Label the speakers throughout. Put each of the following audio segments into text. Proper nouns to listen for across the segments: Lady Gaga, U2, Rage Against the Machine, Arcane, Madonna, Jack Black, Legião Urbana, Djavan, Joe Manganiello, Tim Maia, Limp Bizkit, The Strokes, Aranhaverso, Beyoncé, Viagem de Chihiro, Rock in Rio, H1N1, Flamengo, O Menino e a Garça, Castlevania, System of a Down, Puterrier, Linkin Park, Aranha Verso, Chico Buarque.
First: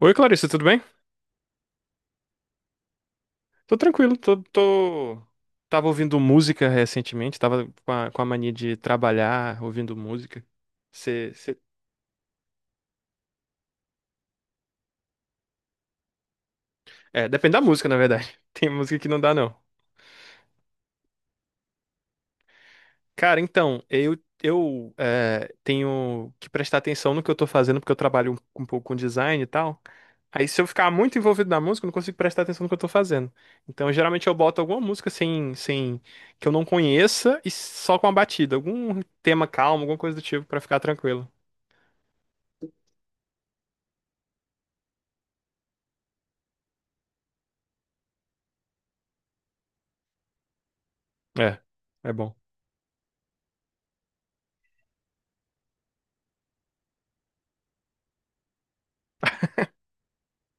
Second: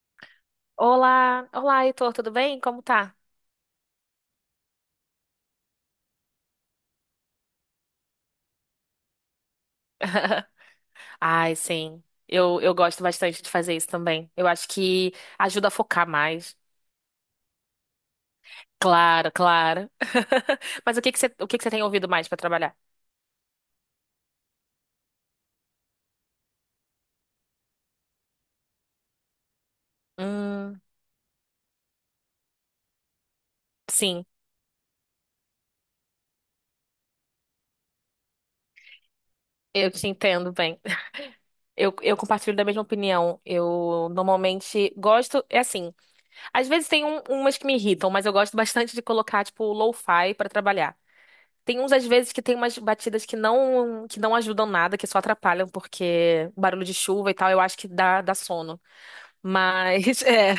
Speaker 1: Oi, Clarissa, tudo bem?
Speaker 2: Olá, olá, Heitor, tudo bem? Como tá?
Speaker 1: Tô tranquilo, tô. Tava ouvindo música recentemente, tava com a mania de trabalhar ouvindo música. Cê,
Speaker 2: Ai,
Speaker 1: cê-
Speaker 2: sim. Eu gosto bastante de fazer isso também. Eu acho que ajuda a focar mais.
Speaker 1: É, depende da música, na verdade. Tem música que não
Speaker 2: Claro,
Speaker 1: dá, não.
Speaker 2: claro. Mas o que que você tem ouvido mais para trabalhar?
Speaker 1: Cara, então, eu, tenho que prestar atenção no que eu tô fazendo, porque eu trabalho um pouco com design e tal. Aí, se eu
Speaker 2: Hum,
Speaker 1: ficar muito envolvido na música, eu não consigo prestar atenção no que eu tô fazendo. Então,
Speaker 2: sim,
Speaker 1: geralmente, eu boto alguma música sem que eu não conheça e só com a batida. Algum tema calmo,
Speaker 2: eu
Speaker 1: alguma
Speaker 2: te
Speaker 1: coisa do tipo,
Speaker 2: entendo
Speaker 1: pra ficar
Speaker 2: bem.
Speaker 1: tranquilo.
Speaker 2: Eu compartilho da mesma opinião. Eu normalmente gosto, é assim, às vezes tem umas que me irritam, mas eu gosto bastante de colocar, tipo, lo-fi para trabalhar.
Speaker 1: É,
Speaker 2: Tem uns, às
Speaker 1: é
Speaker 2: vezes,
Speaker 1: bom.
Speaker 2: que tem umas batidas que não ajudam nada, que só atrapalham, porque barulho de chuva e tal, eu acho que dá sono. Mas, é.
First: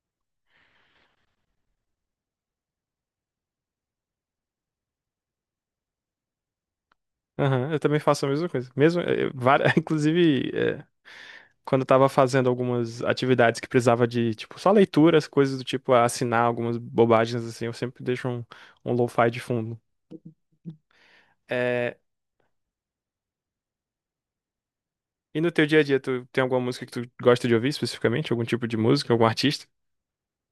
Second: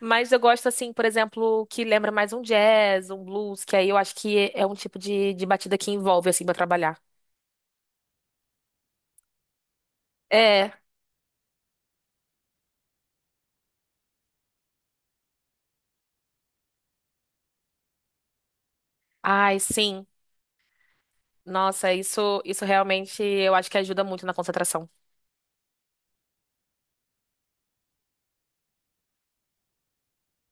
Speaker 2: Mas eu gosto, assim, por exemplo, que lembra mais um jazz, um blues, que aí eu acho que é um tipo de batida que envolve, assim, pra trabalhar.
Speaker 1: Aham, eu também faço a mesma coisa. Mesmo, várias, inclusive.
Speaker 2: É.
Speaker 1: Quando eu tava fazendo algumas atividades que precisava de, tipo, só leituras, coisas do tipo, assinar algumas bobagens assim, eu sempre deixo um lo-fi de
Speaker 2: Ai,
Speaker 1: fundo.
Speaker 2: sim. Nossa,
Speaker 1: É,
Speaker 2: isso realmente eu acho que ajuda muito na concentração.
Speaker 1: e no teu dia a dia, tu tem alguma música que tu gosta de ouvir especificamente? Algum tipo de música, algum artista?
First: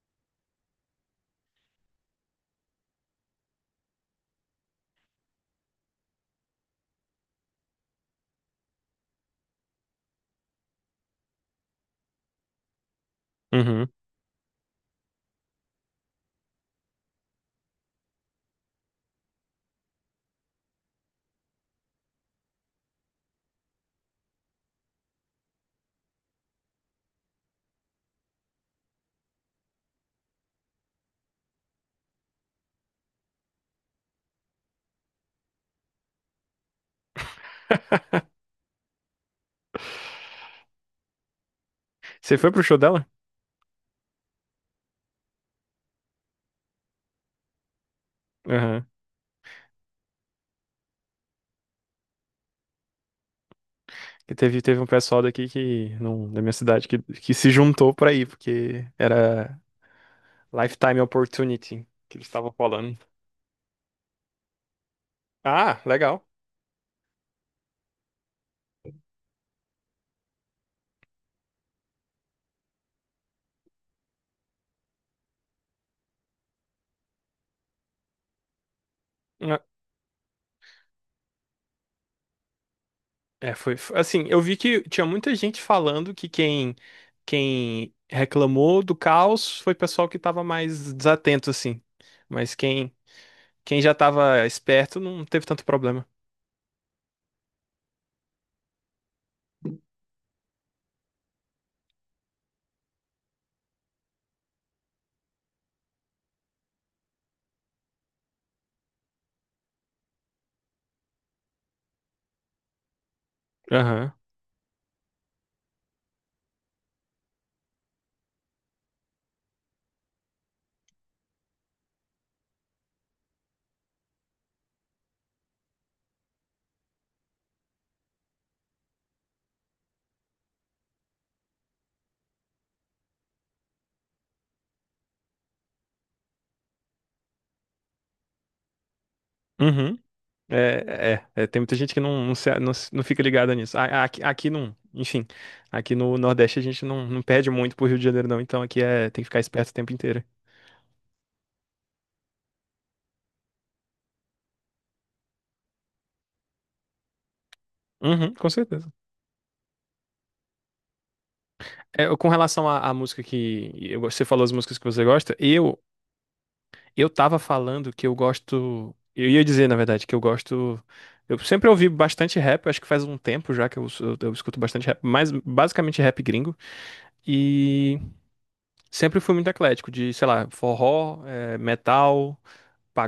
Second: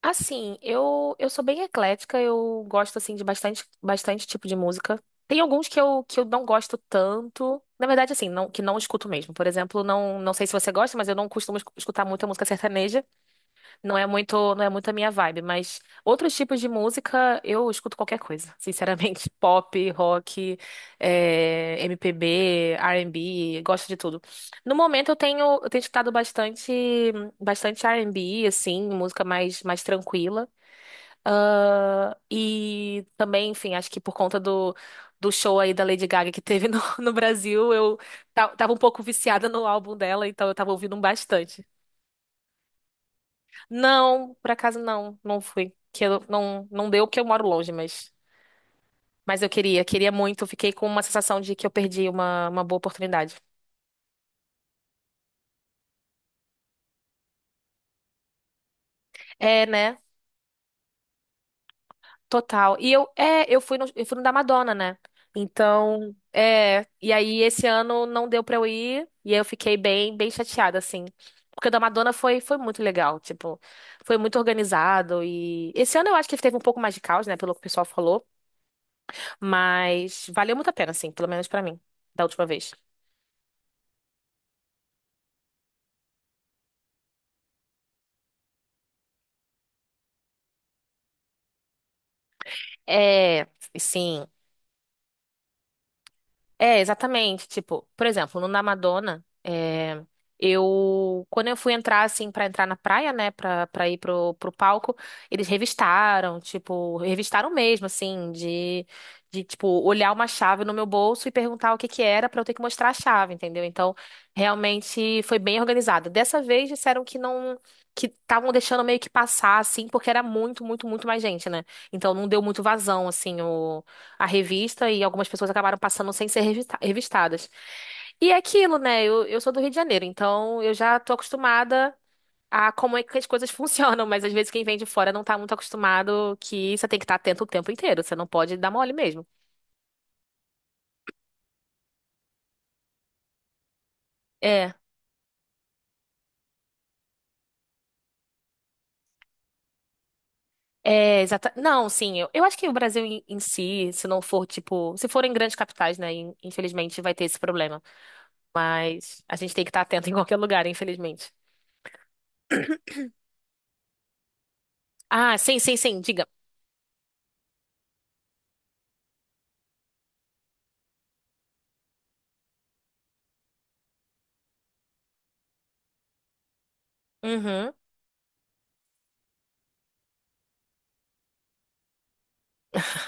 Speaker 2: Assim, eu sou bem eclética, eu gosto assim de bastante tipo de música. Tem alguns que eu não gosto tanto. Na verdade, assim, não, que não escuto mesmo. Por exemplo, não, não sei se você gosta, mas eu não costumo escutar muita música sertaneja.
Speaker 1: Uhum.
Speaker 2: Não é muito a minha vibe, mas outros tipos de música eu escuto qualquer coisa. Sinceramente, pop, rock, MPB, R&B, gosto de tudo. No momento eu tenho escutado bastante, bastante R&B, assim, música mais, mais tranquila. Ah, e também, enfim, acho que por conta do show aí da Lady Gaga que teve no, no Brasil, eu tava um pouco viciada no álbum dela, então eu tava ouvindo bastante.
Speaker 1: Você foi pro show dela?
Speaker 2: Não, por acaso não, não fui. Que eu, não, não deu porque eu moro longe,
Speaker 1: Aham.
Speaker 2: mas eu queria, queria muito. Fiquei com uma sensação de que eu perdi uma boa oportunidade.
Speaker 1: Que teve um pessoal daqui que, não, da minha cidade que se juntou pra ir, porque era
Speaker 2: É, né?
Speaker 1: Lifetime Opportunity que eles estavam
Speaker 2: Total. E
Speaker 1: falando.
Speaker 2: eu, é, eu fui no da Madonna, né?
Speaker 1: Ah,
Speaker 2: Então,
Speaker 1: legal.
Speaker 2: é, e aí esse ano não deu pra eu ir, e aí eu fiquei bem, bem chateada, assim. Porque o da Madonna foi, foi muito legal, tipo, foi muito organizado e esse ano eu acho que teve um pouco mais de caos, né, pelo que o pessoal falou, mas valeu muito a pena, assim, pelo menos pra mim, da última vez.
Speaker 1: É, assim, eu vi que tinha muita gente falando que quem reclamou do caos foi pessoal que estava mais desatento assim. Mas quem
Speaker 2: É,
Speaker 1: quem já
Speaker 2: sim.
Speaker 1: estava esperto não teve tanto problema.
Speaker 2: É, exatamente. Tipo, por exemplo, no na Madonna, é, eu quando eu fui entrar assim pra entrar na praia, né, Pra para ir pro, pro palco, eles revistaram, tipo, revistaram mesmo assim, de tipo olhar uma chave no meu bolso e perguntar o que que era pra eu ter que mostrar a chave, entendeu? Então,
Speaker 1: Aham.
Speaker 2: realmente foi bem organizado. Dessa vez disseram que não que estavam deixando meio que passar assim, porque era muito, muito, muito mais gente, né? Então não deu muito vazão assim a revista e algumas pessoas acabaram passando sem ser revistadas. E é aquilo, né? Eu sou do Rio de Janeiro, então eu já tô acostumada a como é que as coisas funcionam, mas às vezes quem vem de fora não tá muito acostumado que você tem que estar atento o tempo inteiro, você não pode dar mole mesmo.
Speaker 1: Uhum. É, tem muita gente que não fica ligada nisso. Aqui,
Speaker 2: É.
Speaker 1: não, enfim, aqui no Nordeste a gente não perde muito pro Rio de Janeiro, não, então aqui é, tem que ficar esperto o tempo inteiro.
Speaker 2: É, exata. Não, sim, eu acho que o Brasil em si, se não for, tipo, se for em grandes capitais, né, infelizmente vai ter esse problema.
Speaker 1: Uhum, com certeza.
Speaker 2: Mas a gente tem que estar atento em qualquer lugar, infelizmente.
Speaker 1: É, com relação à música você falou, as músicas que você gosta,
Speaker 2: Ah, sim, sim,
Speaker 1: eu
Speaker 2: sim, diga.
Speaker 1: Eu tava falando que eu gosto. Eu ia dizer, na verdade, que eu gosto. Eu sempre ouvi bastante rap, eu acho que faz um tempo já que eu escuto bastante rap, mas basicamente rap gringo.
Speaker 2: Uhum.
Speaker 1: E sempre fui muito eclético, de, sei lá, forró, metal,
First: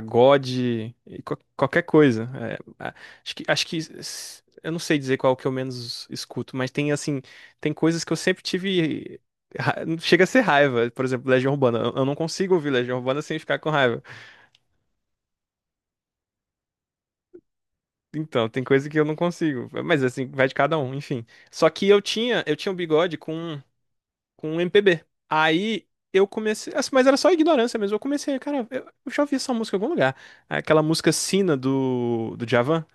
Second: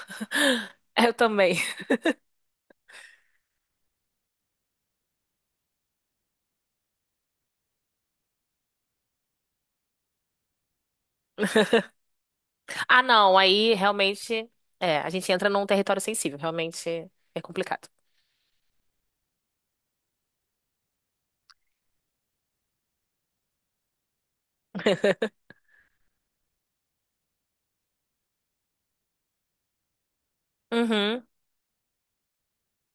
Speaker 2: Eu
Speaker 1: e qual-
Speaker 2: também.
Speaker 1: qualquer coisa. Eu não sei dizer qual que eu menos escuto, mas tem, assim, tem coisas que eu sempre tive. ra- Chega a ser raiva, por exemplo, Legião Urbana. Eu não consigo ouvir Legião
Speaker 2: Ah,
Speaker 1: Urbana
Speaker 2: não,
Speaker 1: sem ficar com
Speaker 2: aí
Speaker 1: raiva.
Speaker 2: realmente é, a gente entra num território sensível, realmente é complicado.
Speaker 1: Então, tem coisa que eu não consigo. Mas assim, vai de cada um, enfim. Só que eu tinha um bigode com um MPB. Aí eu comecei, assim, mas era só ignorância mesmo. Eu comecei, cara, eu já ouvi essa música em algum lugar. Aquela música
Speaker 2: Uhum.
Speaker 1: Sina do Djavan.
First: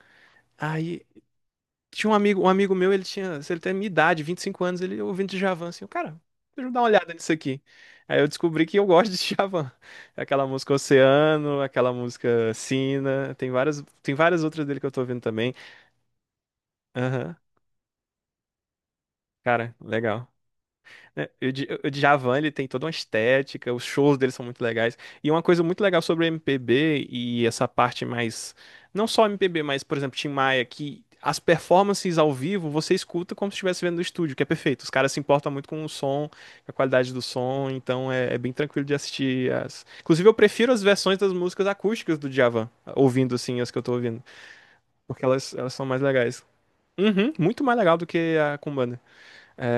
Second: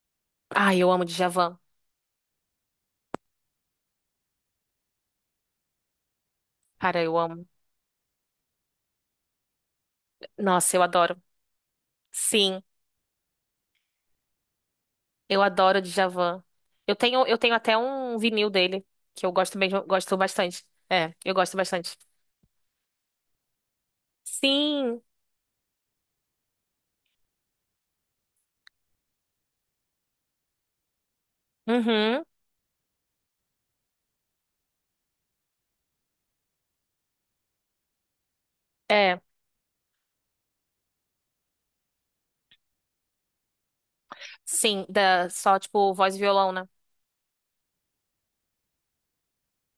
Speaker 2: Ah, eu amo
Speaker 1: Aí
Speaker 2: Djavan.
Speaker 1: tinha um amigo meu, ele tinha, ele tem a minha idade, 25 anos, ele ouvindo Djavan, assim, cara, deixa eu dar uma
Speaker 2: Cara,
Speaker 1: olhada
Speaker 2: eu
Speaker 1: nisso
Speaker 2: amo.
Speaker 1: aqui. Aí eu descobri que eu gosto de Djavan. Aquela música
Speaker 2: Nossa, eu adoro.
Speaker 1: Oceano, aquela música
Speaker 2: Sim,
Speaker 1: Sina, tem várias outras dele que eu tô ouvindo
Speaker 2: eu
Speaker 1: também.
Speaker 2: adoro Djavan.
Speaker 1: Aham.
Speaker 2: Eu tenho até um vinil dele, que eu gosto
Speaker 1: Cara,
Speaker 2: mesmo, gosto
Speaker 1: legal.
Speaker 2: bastante. É,
Speaker 1: É,
Speaker 2: eu
Speaker 1: O
Speaker 2: gosto
Speaker 1: Di- o
Speaker 2: bastante.
Speaker 1: Djavan, ele tem toda uma estética, os shows dele são muito legais.
Speaker 2: Sim.
Speaker 1: E uma coisa muito legal sobre MPB e essa parte mais, não só MPB, mas, por exemplo, Tim Maia, que as performances
Speaker 2: Uhum.
Speaker 1: ao vivo você escuta como se estivesse vendo no estúdio, que é perfeito. Os caras se importam muito com o som, com a qualidade do som, então é bem tranquilo de
Speaker 2: É,
Speaker 1: assistir as... Inclusive, eu prefiro as versões das músicas acústicas do Djavan, ouvindo assim as que eu tô ouvindo,
Speaker 2: sim,
Speaker 1: porque
Speaker 2: da
Speaker 1: elas,
Speaker 2: só
Speaker 1: elas são
Speaker 2: tipo
Speaker 1: mais
Speaker 2: voz e
Speaker 1: legais.
Speaker 2: violão, né?
Speaker 1: Uhum, muito mais legal do que a com banda.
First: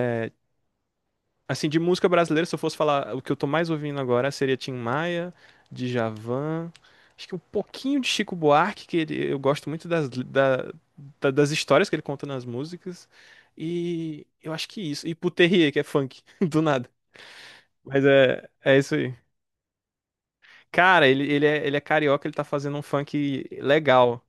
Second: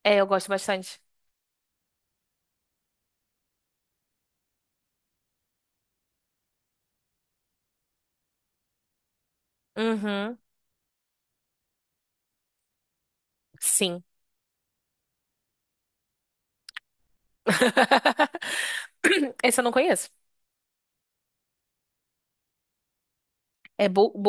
Speaker 2: É, eu gosto bastante.
Speaker 1: Assim, de música brasileira, se eu fosse falar, o que eu tô mais ouvindo agora seria Tim Maia, Djavan, acho que um pouquinho de Chico Buarque, eu gosto muito das,
Speaker 2: Uhum.
Speaker 1: das histórias que ele conta nas músicas,
Speaker 2: Sim.
Speaker 1: e eu acho que isso, e Puterrier, que é funk, do nada, mas é isso aí.
Speaker 2: Esse eu não conheço.
Speaker 1: Cara, ele é carioca, ele tá fazendo um funk
Speaker 2: É Bull,
Speaker 1: legal,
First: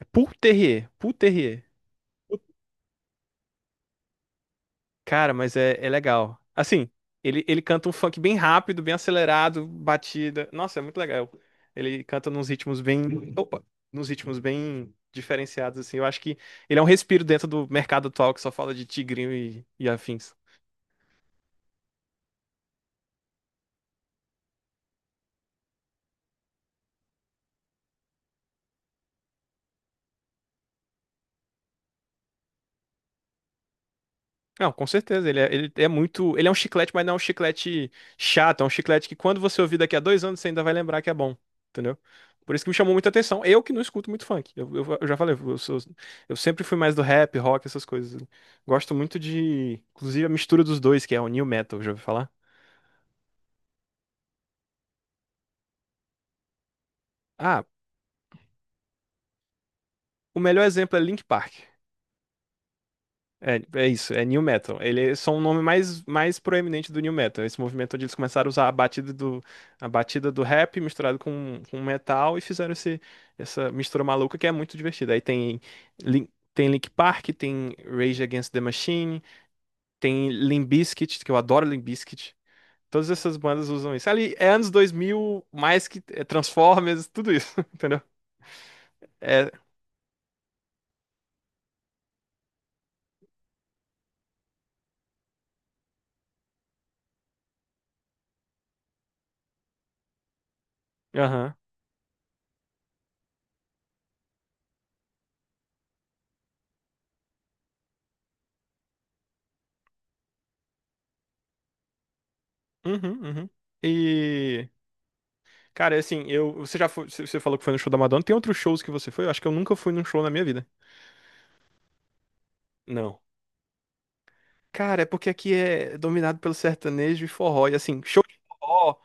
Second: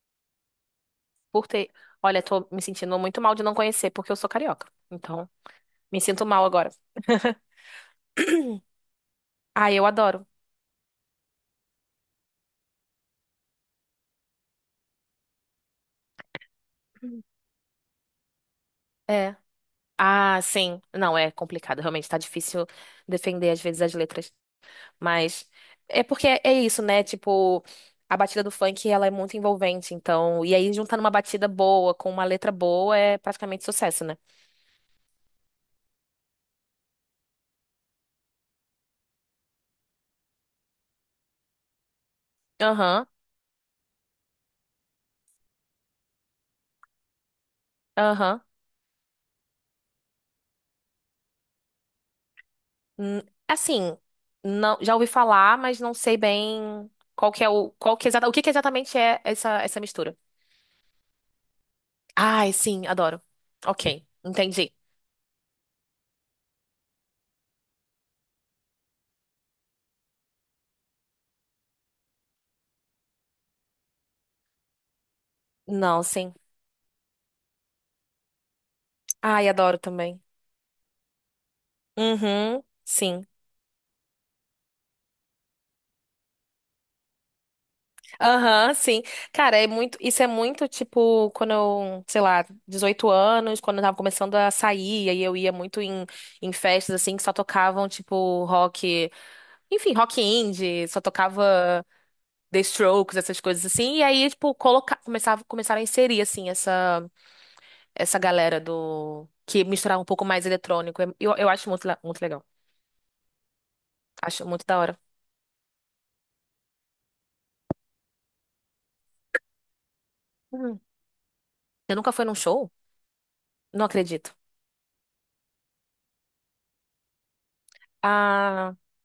Speaker 1: é Puterrier,
Speaker 2: Por
Speaker 1: Puterrier.
Speaker 2: ter. Olha, tô me sentindo muito mal de não conhecer, porque eu sou carioca. Então,
Speaker 1: Cara, mas é
Speaker 2: me sinto
Speaker 1: legal.
Speaker 2: mal agora.
Speaker 1: Assim, ele canta um funk bem rápido, bem acelerado,
Speaker 2: Ah, eu adoro.
Speaker 1: batida. Nossa, é muito legal. Ele canta nos ritmos bem. Opa! Nos ritmos bem diferenciados, assim. Eu acho que ele é um respiro dentro do mercado atual que só fala de tigrinho
Speaker 2: É.
Speaker 1: e afins.
Speaker 2: Ah, sim. Não, é complicado. Realmente tá difícil defender, às vezes, as letras. Mas é porque é isso, né? Tipo, a batida do funk, ela é muito envolvente. Então, e aí juntando uma batida boa com uma letra boa é praticamente sucesso, né?
Speaker 1: Não, com certeza. Ele é muito. Ele é um chiclete, mas não é um chiclete chato. É um chiclete que quando você ouvir daqui a 2 anos, você ainda vai lembrar que é bom. Entendeu? Por isso que me chamou
Speaker 2: Aham,
Speaker 1: muita atenção. Eu que não escuto muito funk. Eu já falei, eu sempre fui mais do rap, rock, essas coisas.
Speaker 2: aham.
Speaker 1: Gosto muito de. Inclusive a mistura dos dois, que é o new metal, já ouviu falar?
Speaker 2: Hum, Assim, não, já ouvi falar, mas não sei bem
Speaker 1: Ah,
Speaker 2: qual que é o que que exatamente é essa mistura.
Speaker 1: o melhor exemplo é Link Park.
Speaker 2: Ai, sim, adoro.
Speaker 1: É
Speaker 2: Ok,
Speaker 1: isso, é New
Speaker 2: entendi.
Speaker 1: Metal. Ele é só um nome mais, mais proeminente do New Metal. Esse movimento onde eles começaram a usar a batida do rap misturado com metal e fizeram esse, essa mistura maluca que é muito divertida. Aí tem,
Speaker 2: Não,
Speaker 1: Lin-
Speaker 2: sim.
Speaker 1: tem Linkin Park, tem Rage Against the Machine,
Speaker 2: Ai, adoro também.
Speaker 1: tem Limp Bizkit, que eu adoro Limp Bizkit.
Speaker 2: Uhum,
Speaker 1: Todas
Speaker 2: sim.
Speaker 1: essas bandas usam isso. Ali é anos 2000 mais que é Transformers, tudo isso, entendeu?
Speaker 2: Aham, sim.
Speaker 1: É,
Speaker 2: Cara, é muito, isso é muito tipo quando eu, sei lá, 18 anos, quando eu tava começando a sair, aí eu ia muito em festas assim que só tocavam tipo rock, enfim, rock indie, só
Speaker 1: aham.
Speaker 2: tocava The Strokes, essas coisas assim. E aí, tipo, colocar, começava, começaram a inserir, assim, essa galera do... Que misturava um pouco mais eletrônico. Eu acho muito, muito legal.
Speaker 1: Uhum, uhum.
Speaker 2: Acho muito
Speaker 1: E
Speaker 2: da hora.
Speaker 1: Cara, é assim, eu, você já foi, você você falou que foi no show da Madonna. Tem outros shows que você foi? Eu acho que eu nunca fui num show na minha vida.
Speaker 2: Hum. Você nunca foi num show?
Speaker 1: Não.
Speaker 2: Não acredito.
Speaker 1: Cara, é porque aqui é dominado pelo sertanejo e forró. E assim, show de
Speaker 2: Ah,
Speaker 1: forró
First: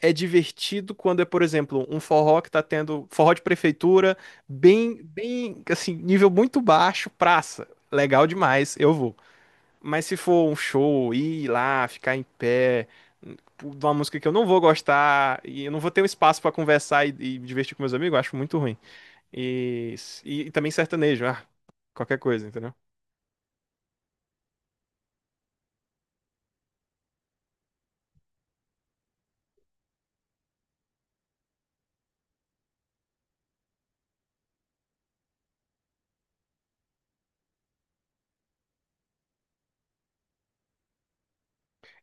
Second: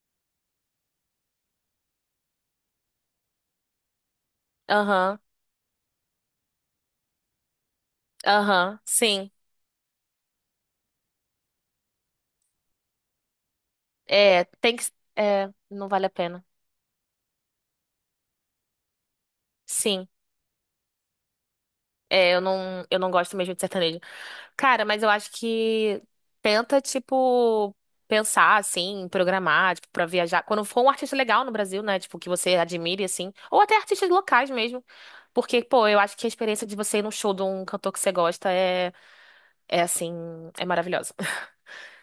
Speaker 1: é divertido quando é, por exemplo, um forró que tá tendo forró de prefeitura, bem,
Speaker 2: aham,
Speaker 1: bem, assim, nível muito baixo, praça. Legal demais,
Speaker 2: aham,
Speaker 1: eu vou.
Speaker 2: sim.
Speaker 1: Mas se for um show, ir lá, ficar em pé, hum, de uma música que eu
Speaker 2: É,
Speaker 1: não vou
Speaker 2: tem que...
Speaker 1: gostar,
Speaker 2: É,
Speaker 1: e eu não
Speaker 2: não
Speaker 1: vou ter um
Speaker 2: vale a
Speaker 1: espaço
Speaker 2: pena.
Speaker 1: pra conversar e me divertir com meus amigos, eu acho muito ruim. E,
Speaker 2: Sim.
Speaker 1: e também sertanejo, ah, qualquer
Speaker 2: É,
Speaker 1: coisa, entendeu?
Speaker 2: eu não gosto mesmo de sertanejo. Cara, mas eu acho que tenta, tipo, pensar, assim, programar, tipo, pra viajar. Quando for um artista legal no Brasil, né? Tipo, que você admire, assim. Ou até artistas locais mesmo. Porque, pô, eu acho que a experiência de você ir num show de um cantor que você gosta é assim, é maravilhosa.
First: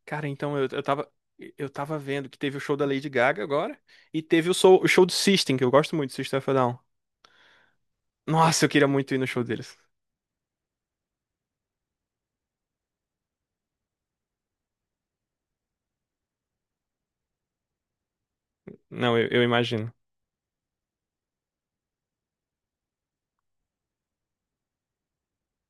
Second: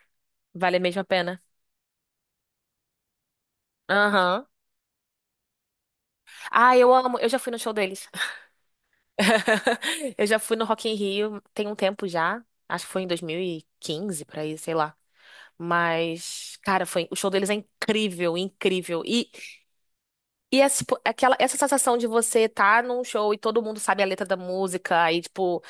Speaker 1: Cara, então
Speaker 2: Vale mesmo a pena.
Speaker 1: Eu tava vendo que teve o show da Lady Gaga agora e
Speaker 2: Aham.
Speaker 1: teve o show do System, que eu gosto muito do System of a
Speaker 2: Ah,
Speaker 1: Down.
Speaker 2: eu amo. Eu já fui no show deles.
Speaker 1: Nossa, eu queria muito ir no show deles.
Speaker 2: Eu já fui no Rock in Rio tem um tempo já. Acho que foi em 2015 por ir, sei lá. Mas, cara, foi, o show deles é incrível, incrível.
Speaker 1: Não, eu,
Speaker 2: E,
Speaker 1: eu imagino.
Speaker 2: e essa, tipo, aquela, essa sensação de você estar num show e todo mundo sabe a letra da música, aí, tipo,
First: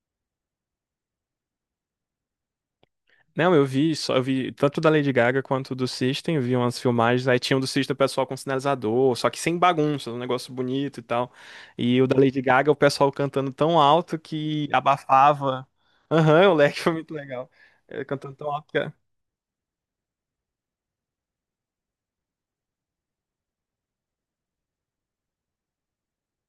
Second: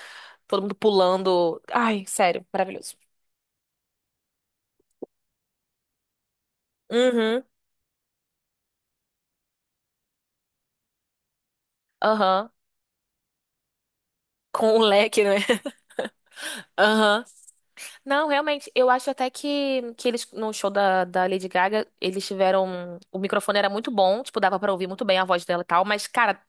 Speaker 2: todo mundo pulando. Ai, sério, maravilhoso.
Speaker 1: Não, eu, vi só, eu vi tanto da Lady Gaga quanto do System, eu vi umas filmagens, aí
Speaker 2: Uhum,
Speaker 1: tinha um do System o pessoal com sinalizador, só que sem bagunça, um negócio bonito e tal. E o da Lady
Speaker 2: aham.
Speaker 1: Gaga, o pessoal cantando tão alto que
Speaker 2: Com o leque, né?
Speaker 1: abafava. Aham, o leque foi muito
Speaker 2: Aham.
Speaker 1: legal.
Speaker 2: Não,
Speaker 1: Cantando tão alto
Speaker 2: realmente,
Speaker 1: que.
Speaker 2: eu
Speaker 1: É.
Speaker 2: acho até que eles, no show da Lady Gaga, eles tiveram. O microfone era muito bom, tipo, dava pra ouvir muito bem a voz dela e tal, mas, cara,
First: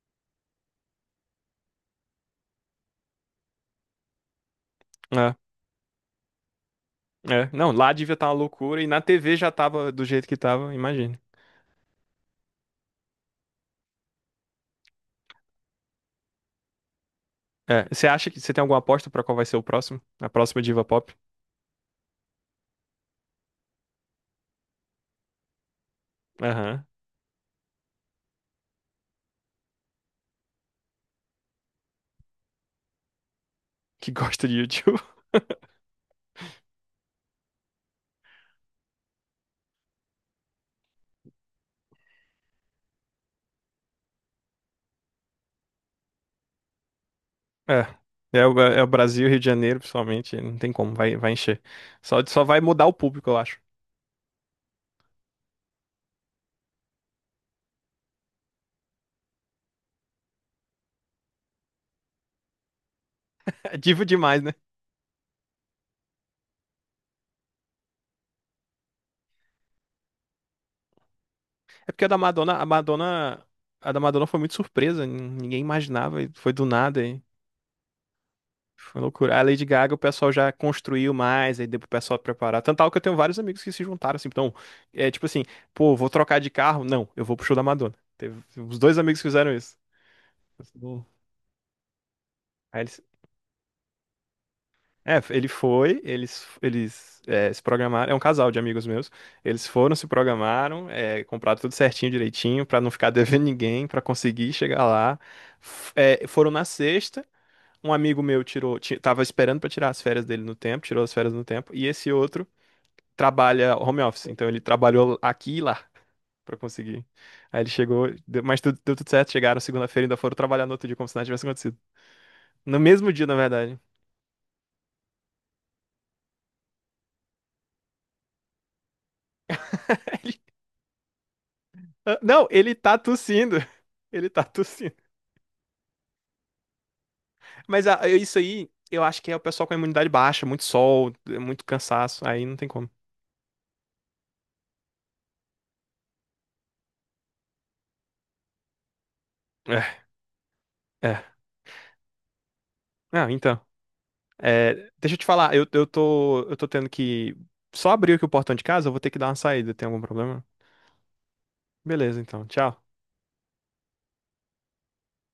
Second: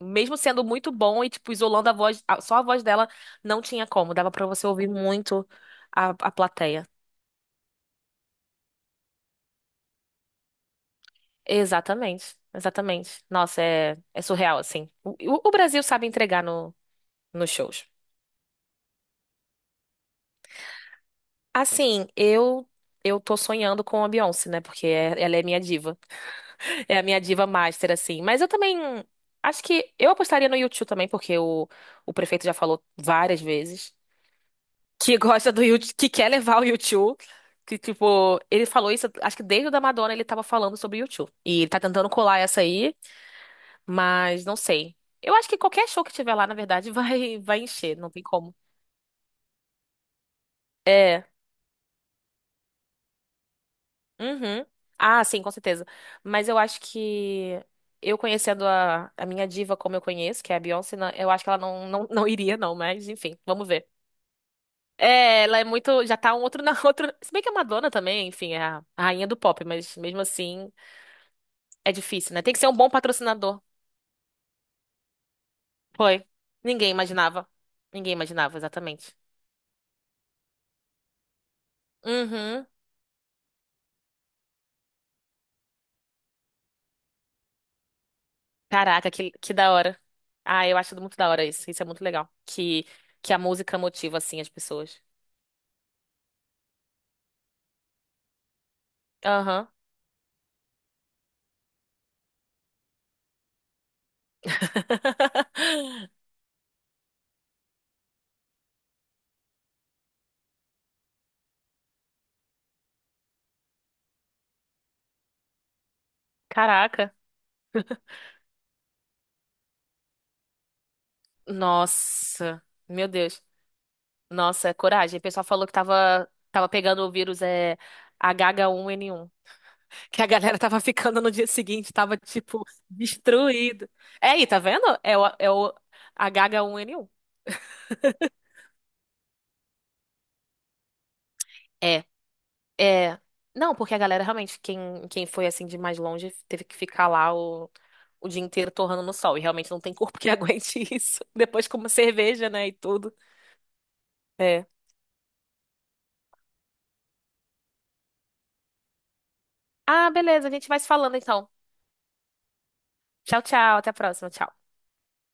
Speaker 2: mesmo sendo muito bom e, tipo, isolando a voz, só a voz dela, não tinha como, dava pra você ouvir
Speaker 1: É.
Speaker 2: muito a plateia.
Speaker 1: É, não, lá devia estar uma loucura e na TV já tava do jeito que tava, imagina.
Speaker 2: Exatamente, exatamente. Nossa, é, é surreal, assim. O Brasil sabe entregar no, nos
Speaker 1: É,
Speaker 2: shows.
Speaker 1: você acha que você tem alguma aposta pra qual vai ser o próximo? A próxima diva pop?
Speaker 2: Assim, eu tô sonhando com a Beyoncé, né? Porque é- ela é minha diva.
Speaker 1: Aham.
Speaker 2: É a minha diva master, assim. Mas eu também acho que eu apostaria no U2 também, porque o prefeito já falou várias vezes
Speaker 1: Que gosta de YouTube.
Speaker 2: que gosta do U2, que quer levar o U2. Que, tipo, ele falou isso, acho que desde o da Madonna ele tava falando sobre o U2. E ele tá tentando colar essa aí. Mas não sei. Eu acho que qualquer show que tiver lá, na verdade, vai, vai encher,
Speaker 1: É.
Speaker 2: não tem
Speaker 1: É
Speaker 2: como.
Speaker 1: o, é o Brasil, Rio de Janeiro, principalmente, não tem como, vai,
Speaker 2: É.
Speaker 1: vai encher. Só vai mudar o público, eu acho.
Speaker 2: Uhum. Ah, sim, com certeza. Mas eu acho que eu conhecendo a minha diva como eu conheço, que é a Beyoncé, na- eu acho que ela não, não, não iria, não, mas enfim, vamos
Speaker 1: É
Speaker 2: ver.
Speaker 1: diva demais, né?
Speaker 2: É, ela é muito. Já tá um outro na outra. Se bem que a Madonna também, enfim, é a rainha do pop, mas mesmo assim
Speaker 1: É
Speaker 2: é
Speaker 1: porque a da
Speaker 2: difícil, né? Tem
Speaker 1: Madonna,
Speaker 2: que
Speaker 1: a
Speaker 2: ser um bom
Speaker 1: Madonna,
Speaker 2: patrocinador.
Speaker 1: a da Madonna foi muito surpresa, ninguém imaginava,
Speaker 2: Foi.
Speaker 1: e foi do
Speaker 2: Ninguém
Speaker 1: nada. e-
Speaker 2: imaginava. Ninguém imaginava,
Speaker 1: Foi
Speaker 2: exatamente.
Speaker 1: loucura. A Lady Gaga, o pessoal já construiu mais, aí deu pro pessoal preparar.
Speaker 2: Uhum.
Speaker 1: Tanto tal que eu tenho vários amigos que se juntaram, assim, então, é tipo assim, pô, vou trocar de carro? Não, eu vou pro show da Madonna. Teve os dois
Speaker 2: Caraca,
Speaker 1: amigos que fizeram
Speaker 2: que da
Speaker 1: isso.
Speaker 2: hora. Ah, eu acho
Speaker 1: Bom.
Speaker 2: muito da hora isso. Isso é muito legal.
Speaker 1: Aí eles,
Speaker 2: Que a música motiva, assim, as pessoas.
Speaker 1: é, ele foi, eles é, se programaram, é um casal de amigos meus, eles
Speaker 2: Aham.
Speaker 1: foram, se programaram, é, compraram tudo certinho, direitinho, pra não ficar devendo ninguém, pra conseguir chegar lá. Foram na sexta, um amigo meu tava esperando pra tirar as férias dele no tempo, tirou as férias no tempo, e esse outro trabalha home office, então ele trabalhou aqui e lá pra conseguir.
Speaker 2: Caraca.
Speaker 1: Aí ele chegou, mas tudo, deu tudo certo, chegaram segunda-feira e ainda foram trabalhar no outro dia como se nada tivesse acontecido.
Speaker 2: Nossa.
Speaker 1: No
Speaker 2: Meu
Speaker 1: mesmo dia, na
Speaker 2: Deus.
Speaker 1: verdade.
Speaker 2: Nossa, é coragem. O pessoal falou que tava pegando o vírus é, H1N1. Que a
Speaker 1: Ele-
Speaker 2: galera tava ficando no dia seguinte, tava,
Speaker 1: Ah, não,
Speaker 2: tipo,
Speaker 1: ele tá tossindo.
Speaker 2: destruído. É
Speaker 1: Ele tá
Speaker 2: aí, tá vendo?
Speaker 1: tossindo.
Speaker 2: É o H1N1.
Speaker 1: Mas ah, isso aí, eu acho que é o pessoal com a imunidade baixa, muito sol, muito
Speaker 2: É.
Speaker 1: cansaço, aí não tem como.
Speaker 2: É. Não, porque a galera realmente, quem foi assim de mais longe, teve que ficar lá o dia inteiro torrando no sol. E realmente não tem
Speaker 1: É,
Speaker 2: corpo que aguente isso.
Speaker 1: é.
Speaker 2: Depois como cerveja, né, e tudo.
Speaker 1: Não, então.
Speaker 2: É.
Speaker 1: É, deixa eu te falar, eu tô tendo que só abrir aqui o portão de casa, eu vou ter que dar uma saída, tem algum
Speaker 2: Ah,
Speaker 1: problema?
Speaker 2: beleza, a gente vai se falando então.
Speaker 1: Beleza, então. Tchau.
Speaker 2: Tchau, tchau, até a próxima, tchau.